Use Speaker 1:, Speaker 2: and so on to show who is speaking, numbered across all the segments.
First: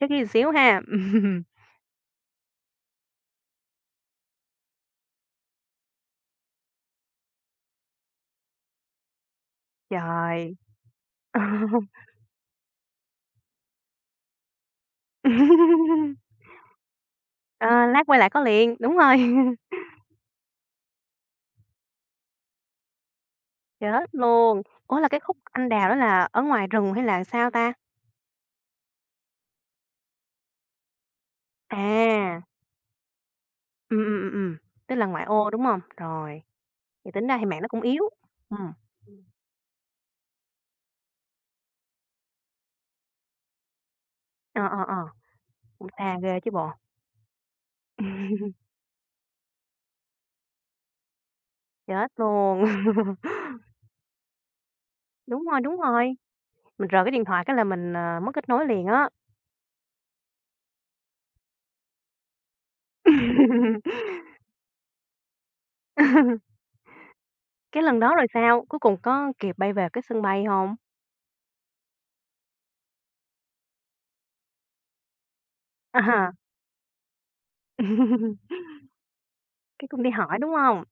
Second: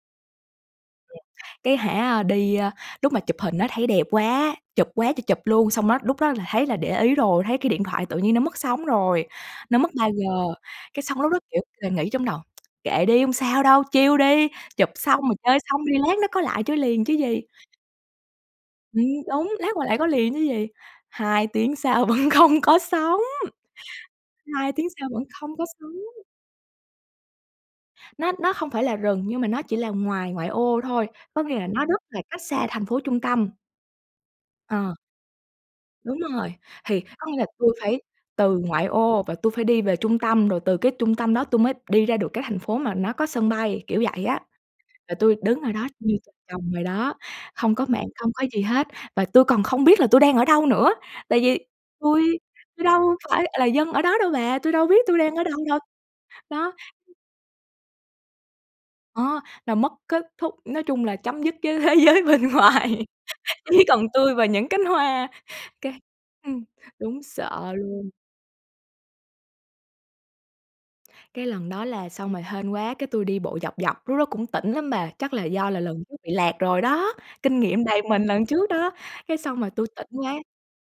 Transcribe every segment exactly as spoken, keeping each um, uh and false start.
Speaker 1: Chắc ghi xíu ha.
Speaker 2: Cái hả đi, a, lúc mà chụp hình á thấy đẹp quá, chụp quá trời chụp luôn. Xong đó lúc đó là thấy là để ý rồi, thấy cái điện thoại tự nhiên nó mất sóng rồi, nó mất 3G.
Speaker 1: Trời.
Speaker 2: Cái xong lúc đó, kiểu, nghĩ trong đầu "Kệ đi hông sao đâu, chill đi, chụp xong, rồi chơi xong đi lát nó có lại chơi liền chứ gì."
Speaker 1: Ờ, lát quay lại có liền, đúng
Speaker 2: Ừm,
Speaker 1: rồi.
Speaker 2: đúng, lát quay lại có liền chứ gì? hai tiếng sau vẫn không có sóng,
Speaker 1: Chết luôn.
Speaker 2: hai tiếng
Speaker 1: Ủa, là
Speaker 2: sau
Speaker 1: cái
Speaker 2: vẫn
Speaker 1: khúc
Speaker 2: không có
Speaker 1: anh đào đó
Speaker 2: sóng.
Speaker 1: là ở ngoài rừng, hay là sao ta?
Speaker 2: Nó nó không phải là rừng nhưng mà nó chỉ là ngoài ngoại ô thôi, có nghĩa là nó rất là cách
Speaker 1: À.
Speaker 2: xa thành phố trung tâm.
Speaker 1: Ừm, ừm, ừm, ừm,
Speaker 2: Ờ.
Speaker 1: tức là ngoại ô, đúng hông?
Speaker 2: Đúng
Speaker 1: Rồi,
Speaker 2: rồi, thì
Speaker 1: thì tính
Speaker 2: có nghĩa
Speaker 1: ra thì
Speaker 2: là
Speaker 1: mạng nó
Speaker 2: tui
Speaker 1: cũng
Speaker 2: phải
Speaker 1: yếu,
Speaker 2: từ
Speaker 1: ừm.
Speaker 2: ngoại ô và tui phải đi về trung tâm, rồi từ cái trung tâm đó tui mới đi ra được cái thành phố mà nó có sân bay, kiểu vậy á.
Speaker 1: Ờ, ờ, ờ,
Speaker 2: Và tui đứng ở đó
Speaker 1: cũng
Speaker 2: như
Speaker 1: xa
Speaker 2: trời
Speaker 1: ghê chứ
Speaker 2: trồng
Speaker 1: bộ.
Speaker 2: vậy đó, không có mạng, không có gì hết và tui còn không biết là tui đang ở đâu nữa. Tại vì
Speaker 1: Chết
Speaker 2: tui
Speaker 1: luôn.
Speaker 2: tui đâu phải là dân ở đó đâu bà, tui đâu biết tui đang ở
Speaker 1: Đúng
Speaker 2: đâu
Speaker 1: rồi, đúng
Speaker 2: đâu,
Speaker 1: rồi.
Speaker 2: đó.
Speaker 1: Mình rời cái điện thoại cái là mình, à, mất kết nối liền á.
Speaker 2: Đó, là mất kết thúc, nói chung là, chấm dứt với thế giới bên ngoài, chỉ còn tui và những cánh hoa, cái ừm, đúng sợ
Speaker 1: Cái lần
Speaker 2: luôn.
Speaker 1: đó rồi sao, cuối cùng có kịp bay về cái sân bay hông?
Speaker 2: Cái lần đó là xong rồi hên quá cái tui đi bộ dọc dọc, lúc đó cũng tỉnh lắm bà, chắc là do là
Speaker 1: À
Speaker 2: lần trước bị
Speaker 1: ha.
Speaker 2: lạc rồi đó, kinh nghiệm đầy mình lần trước đó. Cái xong rồi tui
Speaker 1: Cái cũng
Speaker 2: tỉnh
Speaker 1: đi
Speaker 2: quá
Speaker 1: hỏi, đúng hông?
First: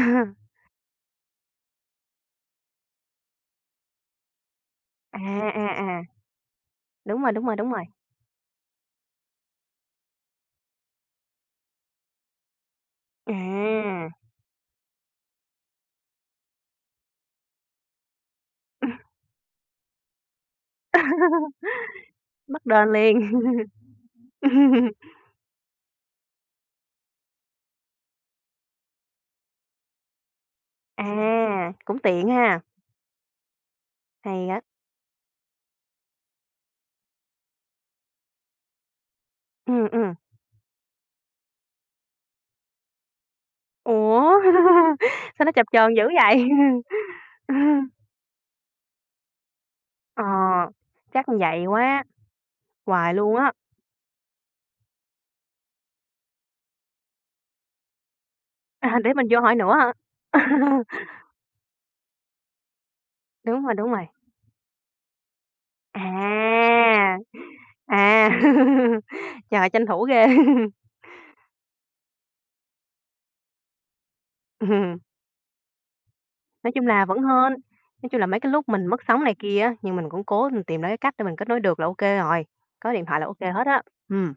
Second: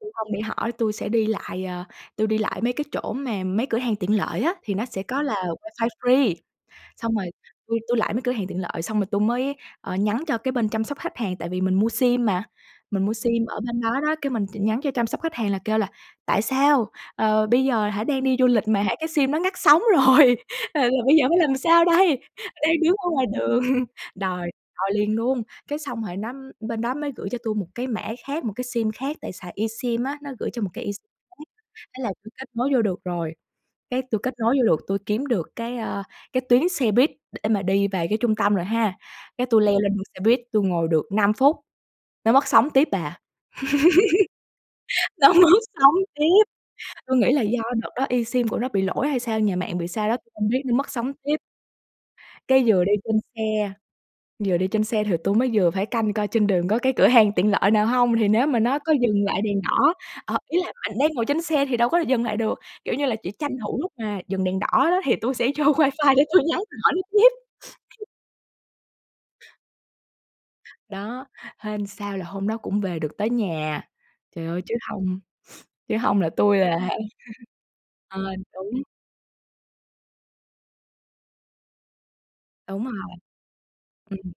Speaker 2: tui hông đi hỏi tui sẽ đi lại, ờ, tui đi lại mấy cái chỗ mà mấy cửa hàng tiện lợi á thì nó sẽ
Speaker 1: À,
Speaker 2: có là
Speaker 1: à,
Speaker 2: wifi
Speaker 1: à.
Speaker 2: free. Xong
Speaker 1: Đúng
Speaker 2: rồi,
Speaker 1: rồi, đúng rồi, đúng
Speaker 2: tui
Speaker 1: rồi.
Speaker 2: tui lại mấy cửa hàng tiện lợi, xong rồi tui mới, ờ, nhắn cho cái bên chăm sóc khách hàng tại vì mình mua sim mà, mình mua sim ở bên đó đó.
Speaker 1: À.
Speaker 2: Cái mình chỉ nhắn cho chăm sóc khách hàng là kêu là "Tại sao, ờ, bây giờ hả đang đi du lịch mà
Speaker 1: Ừ.
Speaker 2: hả cái sim đó ngắt sóng rồi, ờ, là giờ bây giờ phải làm sao đây?
Speaker 1: Bắt
Speaker 2: Đang
Speaker 1: đền
Speaker 2: đứng ở ngoài
Speaker 1: liền.
Speaker 2: đường." Đòi đòi liền luôn! Cái xong rồi nó bên đó mới gửi cho tui một cái mã khác, một cái sim khác tại xài eSIM á nó gửi cho một cái eSIM khác.
Speaker 1: À, cũng
Speaker 2: Thế là
Speaker 1: tiện
Speaker 2: tui kết
Speaker 1: ha.
Speaker 2: nối vô được rồi, cái tui kết
Speaker 1: Hay
Speaker 2: nối vô
Speaker 1: á!
Speaker 2: được, tui kiếm được cái, ơ, cái tuyến xe buýt để mà đi về cái trung tâm rồi ha. Cái tui leo
Speaker 1: Ừm,
Speaker 2: lên
Speaker 1: ừm.
Speaker 2: xe buýt tui ngồi được năm phút, nó mất sóng tiếp bà.
Speaker 1: Ủa,
Speaker 2: Nó
Speaker 1: sao nó
Speaker 2: mất
Speaker 1: chập
Speaker 2: sóng
Speaker 1: chờn dữ
Speaker 2: tiếp.
Speaker 1: vậy?
Speaker 2: Tui nghĩ là do đợt đó eSIM của nó bị lỗi hay sao? Nhà mạng bị sao đó?
Speaker 1: Ờ,
Speaker 2: Tui hông biết nó mất sóng
Speaker 1: chắc
Speaker 2: tiếp.
Speaker 1: vậy quá.
Speaker 2: Cái vừa đi
Speaker 1: Hoài
Speaker 2: trên
Speaker 1: luôn á.
Speaker 2: xe, vừa đi trên xe thì tui mới vừa phải canh coi trên đường có cái cửa hàng tiện lợi nào hông? Thì nếu mà nó có
Speaker 1: À, để
Speaker 2: dừng
Speaker 1: mình vô
Speaker 2: lại
Speaker 1: hỏi
Speaker 2: đèn
Speaker 1: nữa hả?
Speaker 2: đỏ, ờ, ý là bạn đang ngồi trên xe thì đâu có dừng lại được. Kiểu, như là chỉ tranh
Speaker 1: Đúng rồi,
Speaker 2: thủ
Speaker 1: đúng
Speaker 2: lúc
Speaker 1: rồi.
Speaker 2: mà dừng đèn đỏ đó thì tui sẽ vô wifi để tui nhắn hỏi
Speaker 1: À.
Speaker 2: tiếp.
Speaker 1: À, trời tranh thủ ghê!
Speaker 2: Đó, hên sao là hôm đó cũng về được tới nhà, trời ơi chứ hông chứ hông là tui
Speaker 1: Nói
Speaker 2: là hả
Speaker 1: chung là vẫn hên, nói
Speaker 2: ờ,
Speaker 1: chung là, mấy cái lúc
Speaker 2: đúng.
Speaker 1: mình mất sóng này kia á, nhưng mình cũng cố mình tìm ra cái cách để mình kết nối được là ô kê rồi.
Speaker 2: Đúng
Speaker 1: Có điện
Speaker 2: rồi.
Speaker 1: thoại là ô kê hết á.
Speaker 2: Ừm
Speaker 1: Ừm.